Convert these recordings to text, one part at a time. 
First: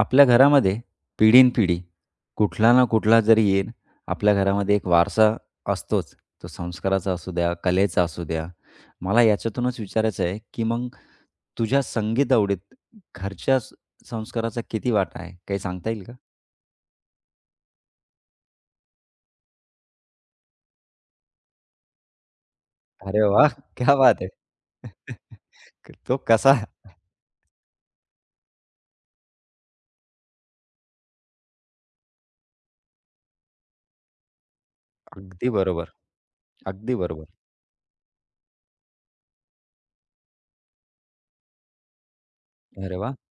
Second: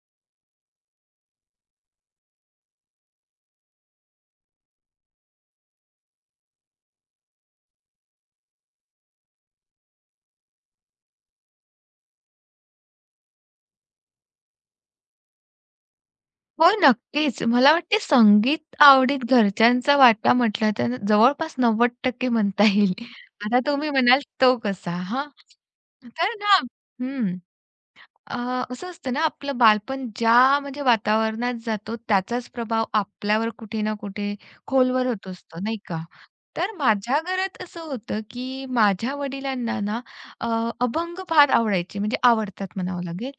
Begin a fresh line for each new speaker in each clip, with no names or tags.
आपल्या घरामध्ये पिढीनपिढी कुठला ना कुठला जरी येईल, आपल्या घरामध्ये एक वारसा असतोच. तो संस्काराचा असू द्या, कलेचा असू द्या. मला याच्यातूनच विचारायचं आहे, की मग तुझ्या संगीत आवडीत घरच्या स संस्काराचा किती वाटा आहे? काही सांगता येईल का?
हो, नक्कीच. मला वाटते संगीत आवडीत घरच्यांचा वाटा म्हटलं तर जवळपास 90% म्हणता येईल.
अरे वाह!
आता तुम्ही
क्या बात
म्हणाल
है!
तो कसा? हां.
तो
तर
कसा?
ना. हं. अ, असं असतं ना, आपलं बालपण ज्या म्हणजे वातावरणात जातो, त्याचाच प्रभाव आपल्यावर कुठे ना कुठे खोलवर होत
अगदी
असतो, नाही
बरोबर.
का? तर
अगदी
माझ्या
बरोबर.
घरात असं होतं, की माझ्या वडिलांना ना अ, अभंग फार आवडायचे, म्हणजे आवडतात
अरे
म्हणावं
वाह!
लागेल.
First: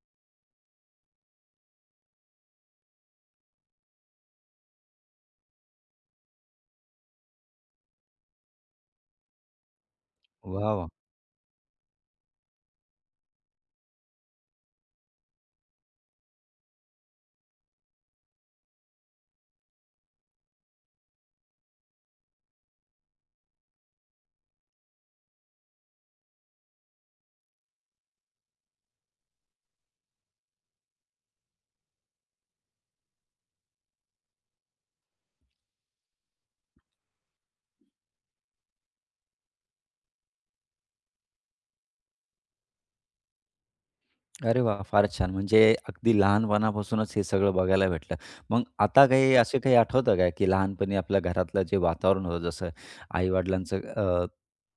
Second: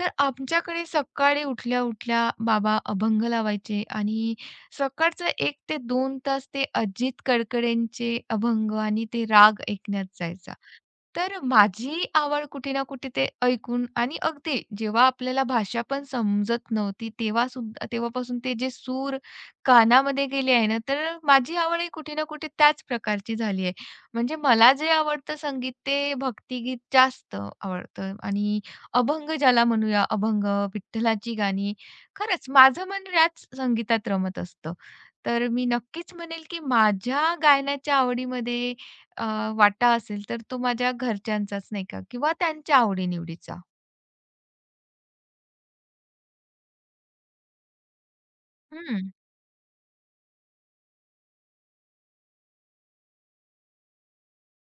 तर आमच्याकडे सकाळी उठल्या-उठल्या बाबा अभंग लावायचे आणि सकाळचं 1 ते 2 तास ते अजित कडकडेंचे अभंग आणि ते राग ऐकण्यात जायचा.
वाह, वाह!
तर माझी आवड कुठे ना कुठे ते ऐकून आणि अगदी जेव्हा आपल्याला भाषा पण समजत नव्हती तेव्हा सुद्धा तेव्हापासून ते जे सूर कानामध्ये गेले आहे ना, तर माझी आवडही कुठे ना कुठे त्याच प्रकारची झाली आहे. म्हणजे मला जे आवडतं संगीत ते भक्तिगीत जास्त आवडतं आणि अभंग ज्याला म्हणूया अभंग, विठ्ठलाची गाणी खरंच माझं मन याच संगीतात रमत असतं. तर मी नक्कीच म्हणेल की माझ्या गायनाच्या आवडीमध्ये वाटा असेल तर तो माझ्या घरच्यांचाच नाही का किंवा त्यांच्या आवडीनिवडीचा.
अरे वाह! फारच छान. म्हणजे अगदी लहानपणापासूनच हे सगळं बघायला भेटलं. मग आता
हं,
काही असे काही आठवतं का, की लहानपणी आपल्या घरातलं जे वातावरण होतं, जसं आई-वडिलांचं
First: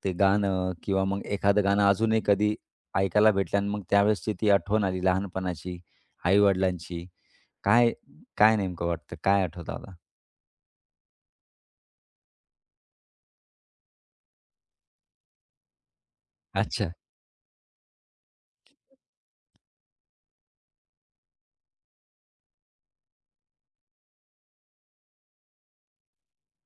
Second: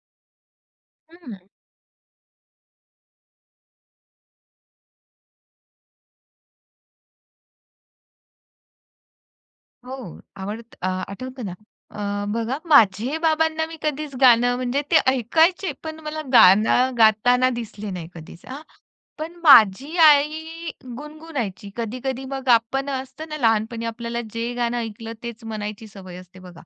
ते गाणं किंवा मग
हं.
एखादं गाणं अजूनही कधी ऐकायला भेटलं आणि मग त्यावेळेसची ती आठवण आली लहानपणाची, आई-वडिलांची. काय काय नेमकं वाटतं? काय आठवतं आता?
हो, आठवतं ना. बघा माझे बाबांना मी कधीच गाणं म्हणजे ते ऐकायचे, पण मला
अच्छा.
गाणं गाताना दिसले नाही कधीच हां. पण माझी आई गुणगुणायची. कधी-कधी मग आपण असतं ना लहानपणी आपल्याला जे गाणं ऐकलं तेच म्हणायची सवय असते बघा.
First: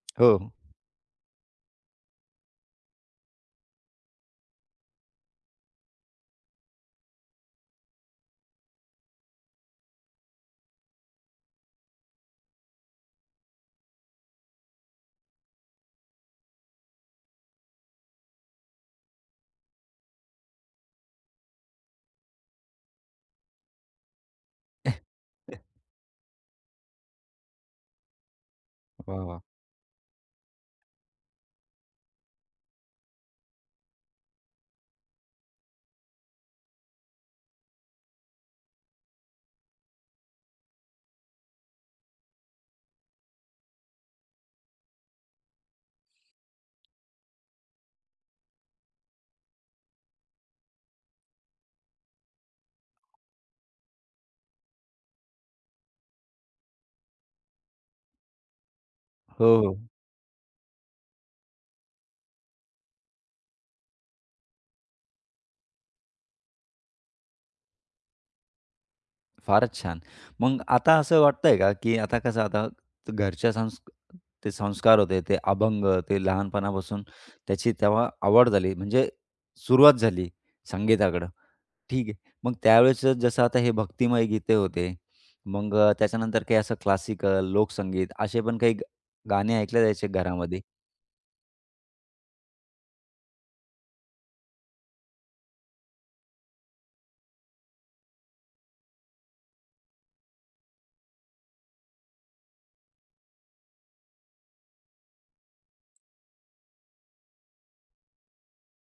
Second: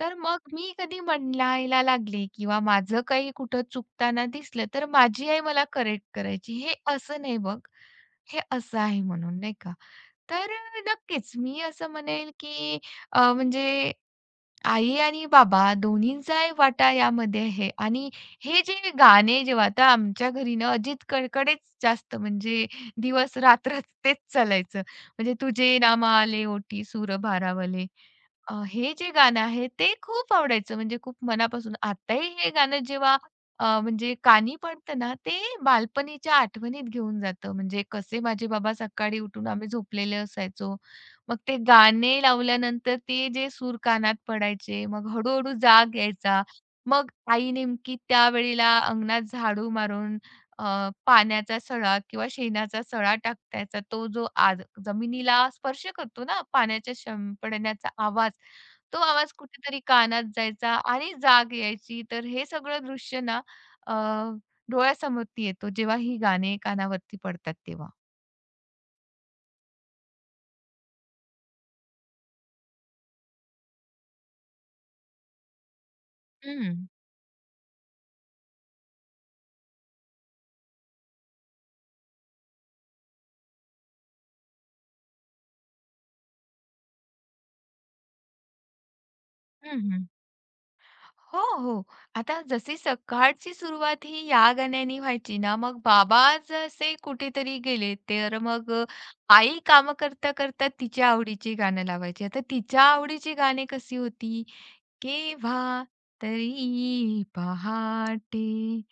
तर
हो.
मग मी कधी म्हणायला लागले किंवा माझं काही कुठं चुकताना दिसलं, तर माझी आई मला करेक्ट करायची. "हे असं नाही बघ, हे असं आहे" म्हणून नाही का. तर नक्कीच मी असं म्हणेल की म्हणजे आई आणि बाबा दोन्हींचाही वाटा यामध्ये आहे आणि हे जे गाणे जेव्हा आता आमच्या घरी ना अजित कडकडेच जास्त म्हणजे दिवस रात्र तेच चालायचं. म्हणजे तुझे नाम आले ओटी सूर भारावले. हे जे
वाह, वाह!
गाणं आहे ते खूप आवडायचं म्हणजे खूप मनापासून. आताही हे गाणं जेव्हा म्हणजे कानी पडतं ना ते बालपणीच्या आठवणीत घेऊन जातं. म्हणजे कसे माझे बाबा सकाळी उठून आम्ही झोपलेले असायचो, मग ते गाणे लावल्यानंतर ते जे सूर कानात पडायचे, मग हळू जाग यायचा. मग आई नेमकी त्यावेळेला अंगणात झाडू मारून पाण्याचा सळा किंवा शेणाचा सळा टाकायचा. तो जो आज जमिनीला स्पर्श करतो ना, पाण्याच्या शिंपडण्याचा आवाज, तो आवाज
हो, हो.
कुठेतरी कानात जायचा आणि जाग यायची. तर हे सगळं दृश्य ना अ, डोळ्यासमोर येतो, जेव्हा ही गाणे कानावरती पडतात तेव्हा.
फारच छान. मग आता असं वाटतंय का, की आता कसं आता घरच्या संस् ते संस्कार होते, ते अभंग, ते
हं.
लहानपणापासून त्याची तेव्हा आवड झाली, म्हणजे सुरुवात झाली संगीताकडं. ठीक आहे. मग त्यावेळेस जसं आता हे भक्तिमय गीते होते, मग त्याच्यानंतर काही असं क्लासिकल, लोकसंगीत असे पण काही ग गाणे
हं,
ऐकले
हं.
जायचे घरामध्ये.
हो, हो. आता जशी सकाळची सुरुवात ही या गाण्याने व्हायची ना, मग बाबा जसे कुठेतरी गेले, तर मग आई काम करता-करता तिच्या आवडीची गाणं लावायची. आता तिच्या आवडीची गाणी कशी होती, "केव्हा तरी पहाटे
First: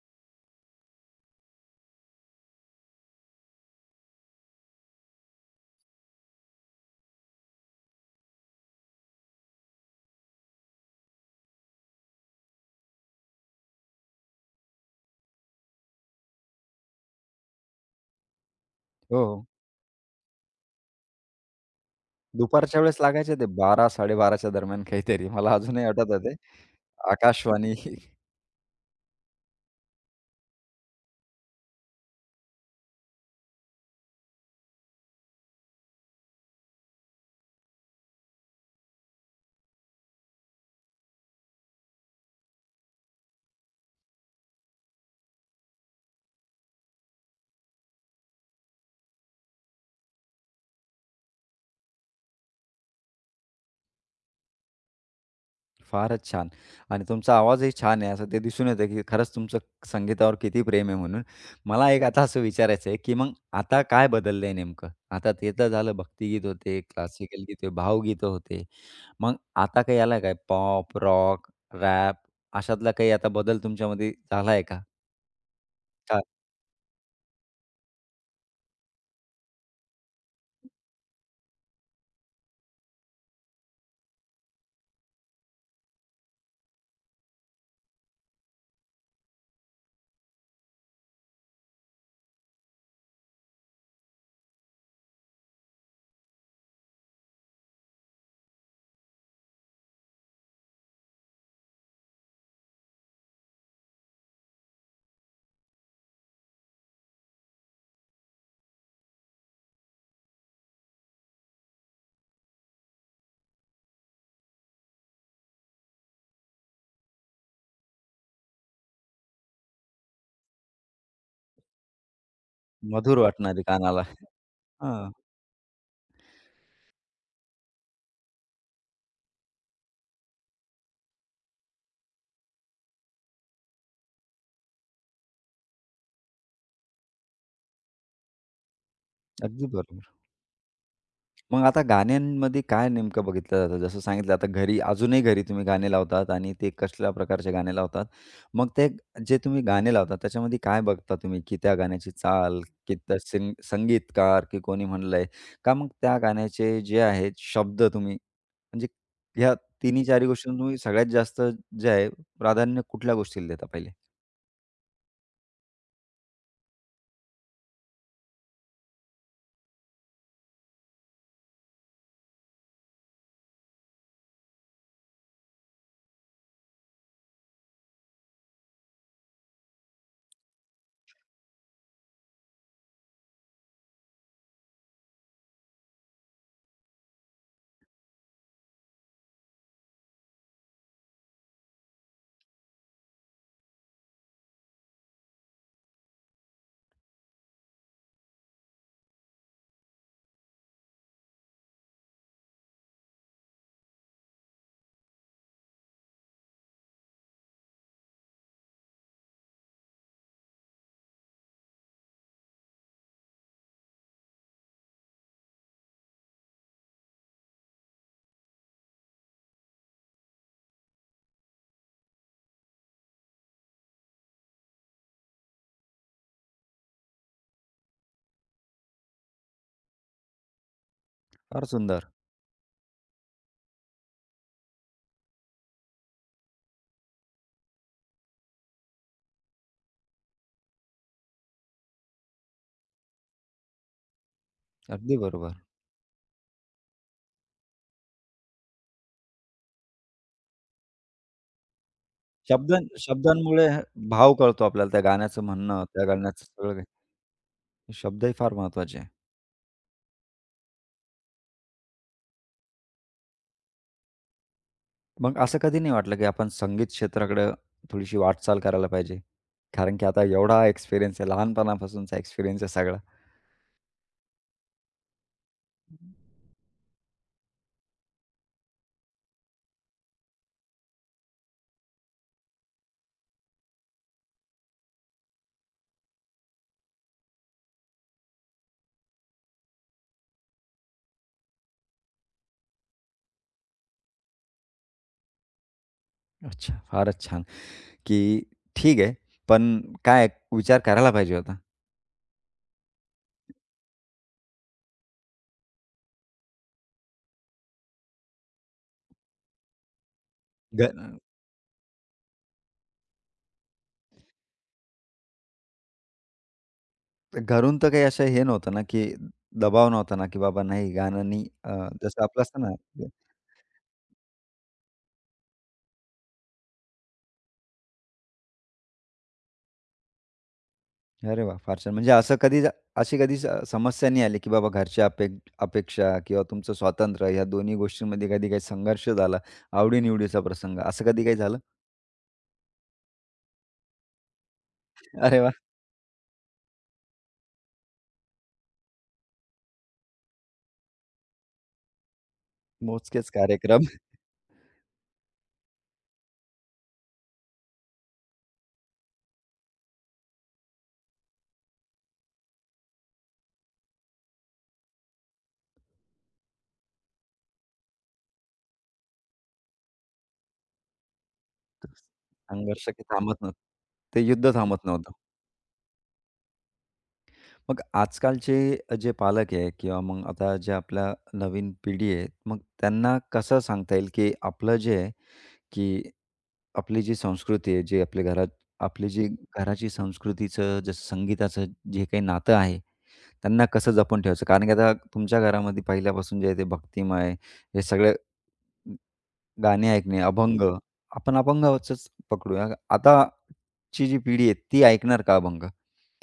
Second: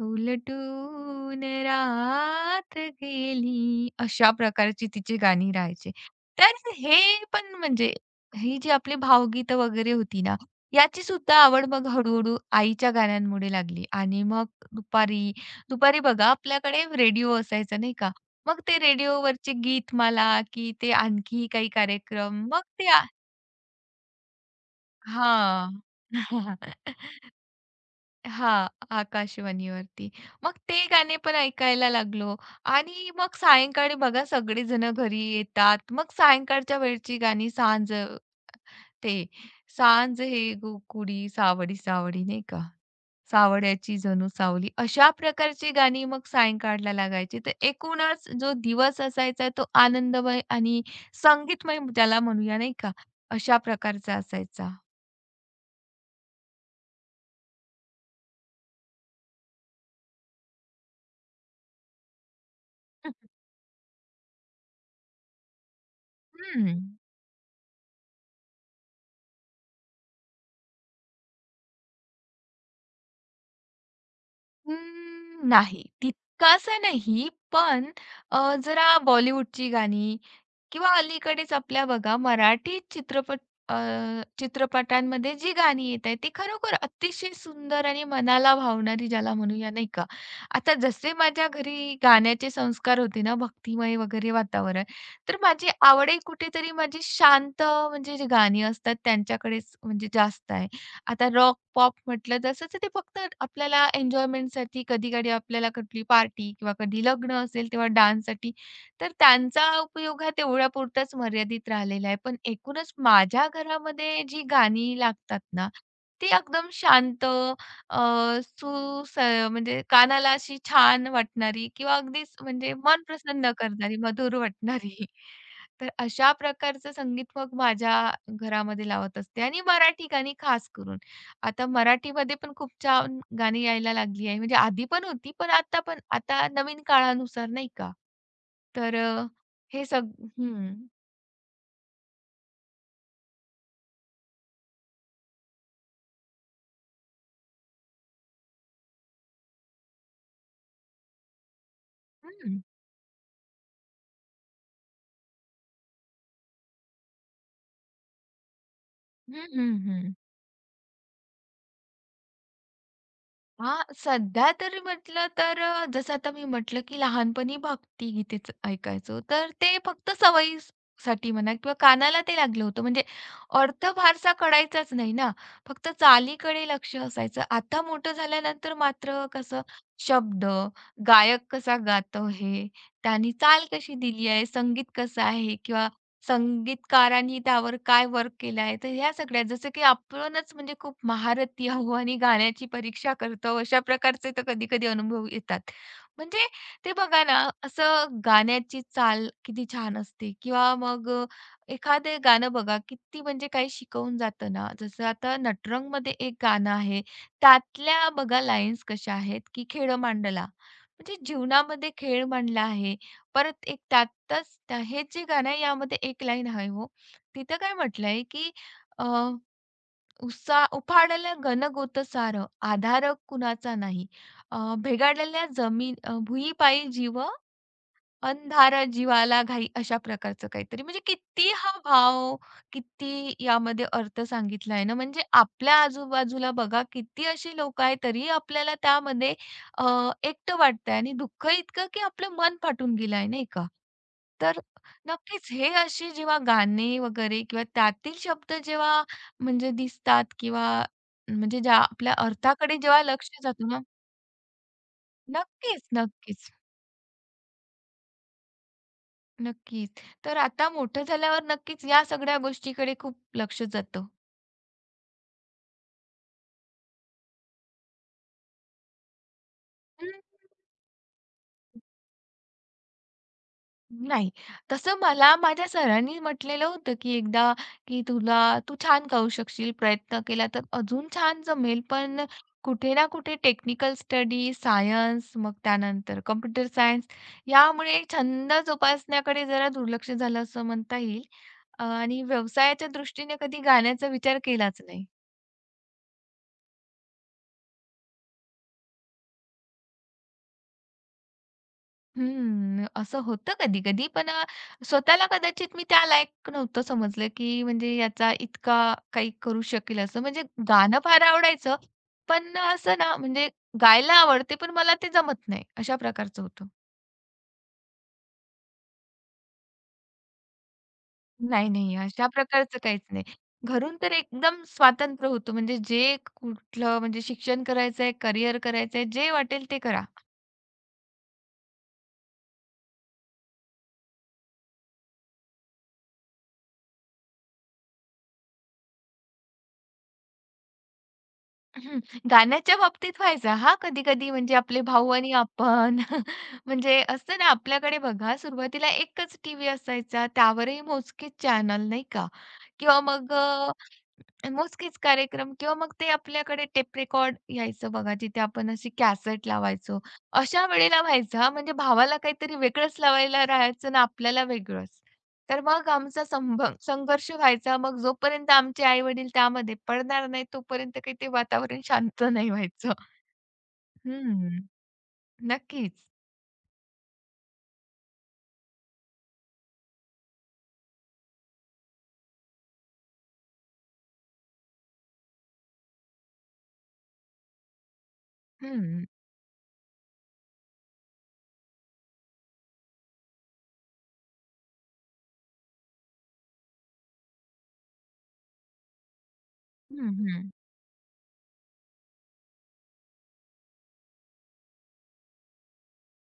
उलटून रात गेली." अशा प्रकारची तिची गाणी राहायची. तर हे पण म्हणजे ही जी आपली भावगीतं वगैरे होती ना, याची सुद्धा आवड मग हळू-हळू आईच्या गाण्यांमुळे लागली आणि मग दुपारी दुपारी बघा आपल्याकडे रेडिओ असायचा नाही का? मग ते
हो, हो.
रेडिओवरचे गीतमाला की ते आणखी काही कार्यक्रम मग
दुपारच्या
ते
वेळेस
आ
लागायचे ते 12-12:30च्या दरम्यान काहीतरी. मला
हां.
अजूनही आठवतं ते. आकाशवाणी.
हां, आकाशवाणीवरती. मग ते गाणे पण ऐकायला लागलो आणि मग सायंकाळी बघा सगळेजण घरी येतात. मग सायंकाळच्या वेळची गाणी सांज ते, "सांज हे गो कुडी सावडी सावडी" नाही का? सावड्याची जणू सावली. अशा प्रकारची गाणी मग सायंकाळला लागायची. तर एकूणच जो दिवस असायचा तो आनंदमय आणि संगीतमय त्याला म्हणूया नाही का, अशा प्रकारचा असायचा.
फारच छान. आणि तुमचा आवाजही छान आहे, असं ते दिसून येतं, की खरंच तुमचं संगीतावर किती प्रेम आहे म्हणून. मला एक आता असं विचारायचं आहे, की मग आता काय बदललं आहे नेमकं? आता ते तर झालं भक्तिगीत
हं, हं.
होते, क्लासिकल गीते, भावगीतं होते. मग आता काही आला काय पॉप, रॉक, रॅप अशातला काही आता बदल तुमच्यामध्ये झाला आहे का?
नाही
का
तितकासा नाही, पण जरा बॉलिवूडची गाणी किंवा अलीकडेच आपल्या बघा मराठी चित्रपट अ, चित्रपटांमध्ये जी गाणी येत आहेत, ती खरोखर अतिशय सुंदर आणि मनाला भावणारी ज्याला म्हणूया नाही का. आता जसे माझ्या घरी गाण्याचे संस्कार होते ना, भक्तिमय वगैरे वातावरण, तर माझी आवडही कुठेतरी माझी शांत म्हणजे जी गाणी असतात त्यांच्याकडेच म्हणजे जास्त आहे. आता रॉक, पॉप म्हटलं तसं तर ते फक्त आपल्याला एन्जॉयमेंटसाठी कधी-कधी आपल्याला कुठली पार्टी किंवा कधी लग्न असेल तेव्हा डान्ससाठी, तर त्यांचा उपयोग हा तेवढ्यापुरताच मर्यादित राहिलेला आहे. पण एकूणच माझ्या घरामध्ये जी गाणी लागतात ना, ती एकदम शांत अ, सुस म्हणजे कानाला अशी छान वाटणारी किंवा अगदीच म्हणजे मन
मधुर
प्रसन्न
वाटणारी
करणारी,
कानाला?
मधुर वाटणारी.
हां,
तर अशा प्रकारचं संगीत मग माझ्या घरामध्ये लावत असते आणि मराठी गाणी खास करून. आता मराठीमध्ये पण खूप छान गाणी यायला लागली आहे. म्हणजे आधी पण होती, पण आता नवीन काळानुसार नाही का? तर अ,
अगदी
हे
बरोबर.
सग हं.
मग आता गाण्यांमध्ये काय नेमकं बघितलं जातं? जसं सांगितलं आता घरी अजूनही घरी तुम्ही गाणे लावतात आणि ते कसल्या प्रकारचे गाणे लावतात? मग ते जे तुम्ही गाणे लावतात त्याच्यामध्ये काय बघता तुम्ही? की त्या गाण्याची चाल,
हं,
की त्या संगीतकार की कोणी म्हणलंय? का मग त्या गाण्याचे जे आहेत शब्द तुम्ही म्हणजे
हं,
ह्या
हं,
तिन्ही
हं.
चारी गोष्टींना तुम्ही सगळ्यात जास्त जे आहे प्राधान्य कुठल्या गोष्टीला देता
हां,
पहिले?
सध्या तर म्हटलं तर जसं आता मी म्हटलं, की लहानपणी भक्तिगीतेच ऐकायचो. तर ते फक्त सवयीसाठी म्हणा किंवा कानाला ते लागलं होतं. म्हणजे अर्थ फारसा कळायचाच नाही ना, फक्त चालीकडे लक्ष असायचं. आता मोठं झाल्यानंतर मात्र कसं शब्द, गायक कसा गातो आहे, त्यानी चाल कशी दिली आहे, संगीत कसं आहे किंवा संगीतकारांनी त्यावर काय वर्क केलं आहे. तर ह्या सगळ्या जसं की आपणच म्हणजे खूप महारथी आहो आणि गाण्याची परीक्षा करतो, अशा प्रकारचे तर कधी-कधी अनुभव येतात. म्हणजे ते बघा ना, असं गाण्याची चाल किती छान असते किंवा मग एखादे गाणं बघा किती म्हणजे काही शिकवून जातं ना. जसं आता नटरंगमध्ये एक गाणं आहे, त्यातल्या बघा लाईन्स कशा आहेत की "खेडं मांडला." म्हणजे जीवनामध्ये खेळ म्हणला आहे. परत एक त्यातच त्या हेच जे गाणं आहे यामध्ये एक लाईन आहे हो. तिथं काय म्हटलंय, की अ, "उसा उफाळलं घनगोत सार आधार कुणाचा नाही. अ, भेगाडलेल्या जमीन भुईपायी जीव अंधारा जीवाला घाई अशा प्रकारचं काहीतरी. म्हणजे किती
फार
हा
सुंदर.
भाव, किती यामध्ये अर्थ सांगितला आहे ना, म्हणजे आपल्या आजूबाजूला बघा किती अशी लोकं आहेत तरी आपल्याला त्यामध्ये अ, एकटं वाटतंय आणि दुःख इतकं की आपलं मन फाटून गेलं आहे, नाही का? तर
अगदी
नक्कीच
बरोबर.
हे अशी जेव्हा गाणे वगैरे किंवा त्यातील शब्द जेव्हा म्हणजे दिसतात किंवा म्हणजे ज्या आपल्या अर्थाकडे
शब्दां
जेव्हा लक्ष
शब्दांमुळे
जातं ना,
भाव कळतो आपल्याला त्या गाण्याचं म्हणणं,
नक्कीच,
त्या गाण्याचं
नक्कीच.
सगळं काही. शब्दही फार महत्त्वाचे आहे.
नक्कीच. तर आता मोठं झाल्यावर नक्कीच या सगळ्या गोष्टीकडे खूप लक्ष जातं.
मग असं कधी नाही वाटलं, की आपण संगीत क्षेत्राकडं थोडीशी वाटचाल करायला पाहिजे? कारण की
हं,
आता एवढा एक्सपिरियन्स आहे, लहानपणापासूनचा एक्सपिरियन्स आहे सगळा.
नाही. तसं मला माझ्या सरांनी म्हटलेलं होतं, की एकदा की तुला, तू छान गाऊ शकशील, प्रयत्न केला तर अजून छान जमेल. पण कुठे ना कुठे टेक्निकल स्टडी, सायन्स, मग त्यानंतर कॉम्प्युटर सायन्स यामुळे छंद जोपासण्याकडे जरा दुर्लक्ष झालं असं म्हणता येईल. आणि व्यवसायाच्या दृष्टीने कधी गाण्याचा विचार केलाच नाही.
अच्छा. फारच छान, की ठीक आहे, पण काय विचार करायला पाहिजे होता.
हम्म, असं होतं कधी-कधी. पण स्वतःला कदाचित मी त्या लायक नव्हतं समजलं, की म्हणजे याचा इतका काही करू शकेल असं. म्हणजे
घ
गाणं फार आवडायचं, पण असं ना म्हणजे गायला आवडते, पण मला ते जमत नाही, अशा प्रकारचं होतं.
घरून तर काही असं हे नव्हतं ना, की दबाव नव्हता ना, की बाबा नाही गाणं नाही
नाही, नाही,
जसं
अशा
आपलं असतं ना.
प्रकारचं काहीच नाही. घरून तर एकदम स्वातंत्र्य होतं. म्हणजे जे कुठलं म्हणजे शिक्षण करायचंय, करियर करायचंय, जे वाटेल ते करा.
अरे वाह! फार छान. म्हणजे असं कधी जा- अशी कधी स समस्या नाही आली, की बाबा घरच्या अपेक्षा किंवा तुमचं स्वातंत्र्य या दोन्ही गोष्टींमध्ये कधी काही संघर्ष झाला, आवडी-निवडीचा प्रसंग असं कधी काही झालं?
हं, गाण्याच्या बाबतीत व्हायचा हां, कधी-कधी म्हणजे आपले भाऊ आणि
अरे वाह!
आपण म्हणजे असतं ना आपल्याकडे बघा सुरुवातीला एकच टीव्ही असायचा त्यावरही मोजकेच चॅनल नाही का? किंवा
मोजकेच
मग
कार्यक्रम.
मोजकेच कार्यक्रम किंवा मग ते आपल्याकडे टेप रेकॉर्ड यायचं बघा, जिथे आपण अशी कॅसेट लावायचो. अशा वेळेला व्हायचं हां, म्हणजे भावाला काहीतरी वेगळंच लावायला राहायचं ना आपल्याला वेगळंच. तर मग आमचा संघर्ष व्हायचा. मग जोपर्यंत आमचे आई-वडील त्यामध्ये पडणार नाही, तोपर्यंत काही ते वातावरण शांत नाही
संघर्ष
व्हायचं.
काही थांबत नव्हतं. ते युद्ध
हं,
थांबत नव्हतं.
नक्कीच.
मग आजकालचे जे पालक आहे किंवा मग आता जे आपल्या नवीन पिढी आहे, मग त्यांना कसं सांगता येईल, की आपलं जे आहे, की आपली जी संस्कृती आहे, जे आपल्या घरात
हं,
आपली जी घराची संस्कृतीचं जसं संगीताचं जे काही नातं आहे, त्यांना कसं जपून ठेवायचं? कारण की आता तुमच्या घरामध्ये पहिल्यापासून जे आहे ते भक्तिमय, हे सगळे गाणे ऐकणे,
हं,
अभंग. आपण अभंगाचंच पकडूया. आताची जी पिढी आहे, ती ऐकणार का अभंग?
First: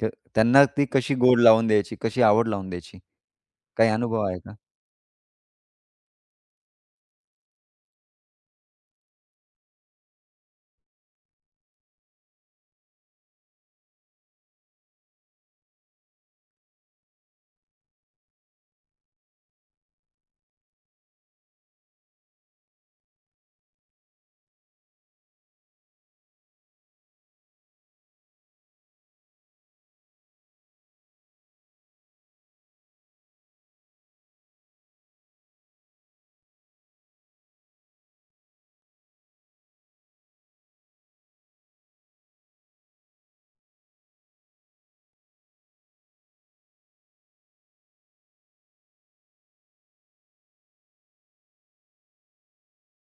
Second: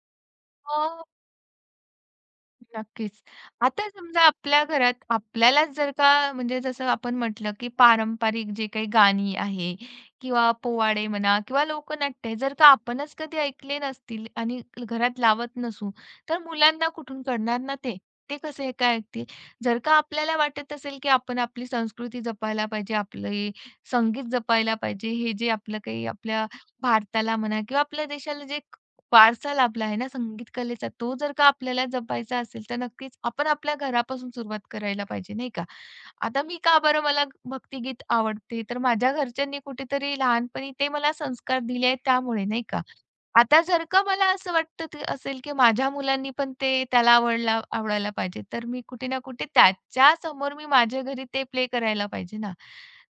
तर त्यांना ती
हं.
कशी गोड लावून द्यायची, कशी आवड लावून द्यायची?
नक्कीच. आता
काही अनुभव
समजा
आहे का?
आपल्या घरात आपल्यालाच जर का म्हणजे जसं आपण म्हटलं, की पारंपरिक जे काही गाणी आहे किंवा पोवाडे म्हणा किंवा लोकनाट्य जर का आपणच कधी ऐकले नसतील आणि घरात लावत नसू, तर मुलांना कुठून कळणार ना ते? ते कसे काय ऐकतील? जर का आपल्याला वाटत असेल, की आपण आपली संस्कृती जपायला पाहिजे, आपले संगीत जपायला पाहिजे, हे जे आपलं काही आपल्या भारताला म्हणा किंवा आपल्या देशाला जे वारसा लाभला आहे ना संगीत कलेचा, तो जर का आपल्याला जपायचा असेल, तर नक्कीच आपण आपल्या घरापासून सुरुवात करायला पाहिजे, नाही का? आता मी का बरं मला भक्तिगीत आवडते, तर माझ्या घरच्यांनी कुठेतरी लहानपणी ते मला संस्कार दिले आहेत त्यामुळे, नाही का? आता जर का मला असं वाटत ते असेल, की माझ्या मुलांनी पण ते त्याला आवडायला पाहिजे, तर मी कुठे ना कुठे त्याच्यासमोर मी माझ्या घरी ते प्ले करायला पाहिजे ना.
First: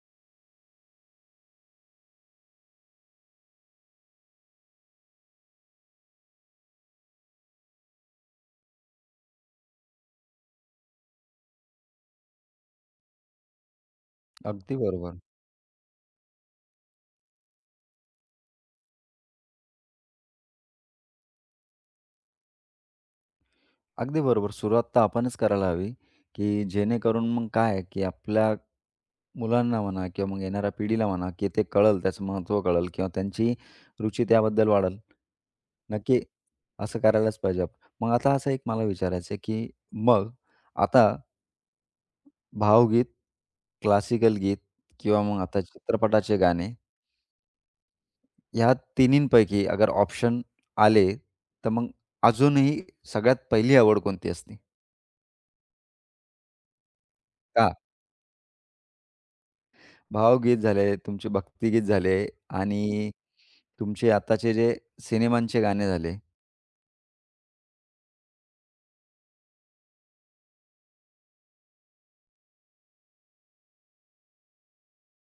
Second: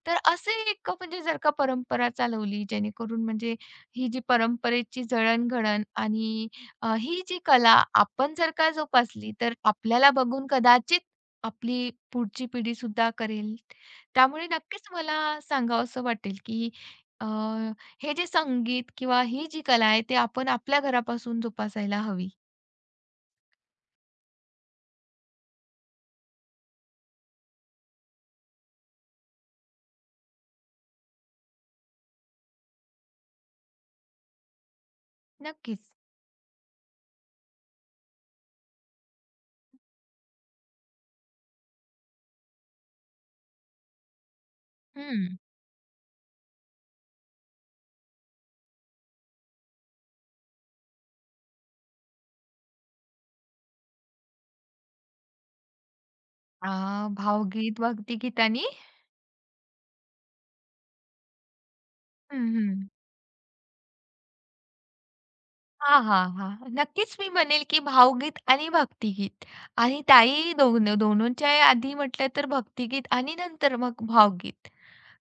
तर असे एक म्हणजे जर का परंपरा चालवली जेणेकरून म्हणजे ही जी परंपरेची जळणघळण आणि ही जी कला आपण जर का जोपासली, तर आपल्याला बघून कदाचित आपली पुढची पिढीसुद्धा करेल. त्यामुळे
अगदी
नक्कीच
बरोबर.
मला सांगावसं वाटेल, की अ, हे जे संगीत किंवा ही जी कला आहे, ते आपण आपल्या घरापासून जोपासायला हवी.
अगदी बरोबर. सुरुवात तर आपणच करायला हवी, की जेणेकरून मग काय आहे, की आपल्या मुलांना म्हणा किंवा मग येणाऱ्या पिढीला म्हणा, की ते कळेल, त्याचं महत्त्व कळेल किंवा त्यांची रुची त्याबद्दल वाढेल.
नक्कीच.
नक्की असं करायलाच पाहिजे आपण. मग आता असं एक मला विचारायचं आहे, की मग आता भावगीत, क्लासिकल गीत किंवा
हं.
मग आता चित्रपटाचे गाणे, ह्या तिन्हींपैकी अगर ऑप्शन आले, तर मग अजूनही सगळ्यात पहिली आवड कोणती असते?
अ,
का?
भावगीत, भक्तिगीतानी.
भावगीत झाले, तुमचे भक्तिगीत झाले
हं, हं.
आणि तुमचे आताचे जे सिनेमांचे गाणे
हां,
झाले.
हां, हां. नक्कीच मी म्हणेल, की भावगीत आणि भक्तिगीत आणि ताई दोन दोनोंच्या आधी म्हटलं तर भक्तिगीत आणि नंतर मग भावगीत.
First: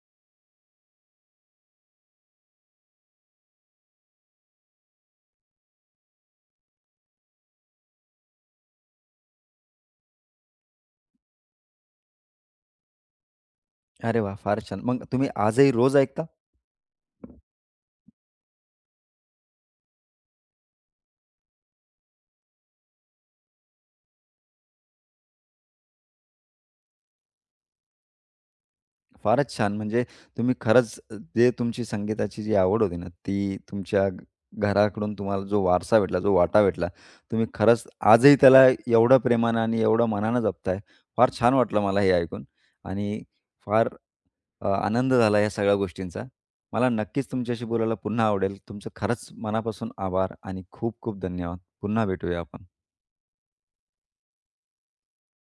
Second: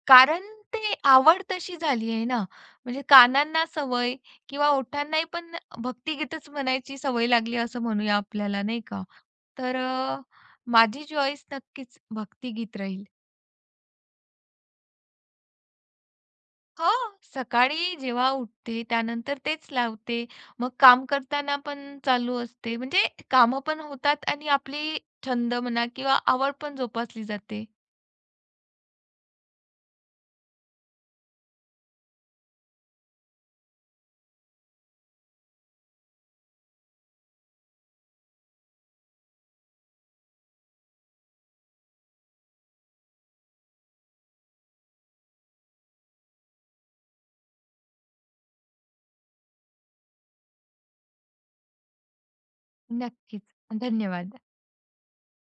कारण ते आवड तशी झाली आहे ना, म्हणजे कानांना सवय किंवा ओठांनाही पण भक्तिगीतच म्हणायची सवय लागली असं म्हणूया आपल्याला, नाही का? तर माझी चॉईस नक्कीच भक्तिगीत राहील.
अरे वाह! फारच छान. मग तुम्ही आजही रोज ऐकता?
हां, सकाळी जेव्हा उठते त्यानंतर तेच लावते. मग काम करताना पण चालू असते. म्हणजे कामं पण होतात आणि आपली छंद म्हणा किंवा आवड पण जोपासली जाते.
फारच छान. म्हणजे तुम्ही खरंच जे तुमची संगीताची जी आवड होती ना, ती तुमच्या घराकडून तुम्हाला जो वारसा भेटला, जो वाटा भेटला, तुम्ही खरंच आजही त्याला एवढं प्रेमानं आणि एवढं मनानं जपताय. फार छान वाटलं मला हे ऐकून आणि फार आनंद झाला या सगळ्या गोष्टींचा. मला नक्कीच तुमच्याशी बोलायला पुन्हा आवडेल. तुमचं खरंच मनापासून आभार आणि खूप खूप धन्यवाद. पुन्हा भेटूया आपण.
नक्कीच. धन्यवाद.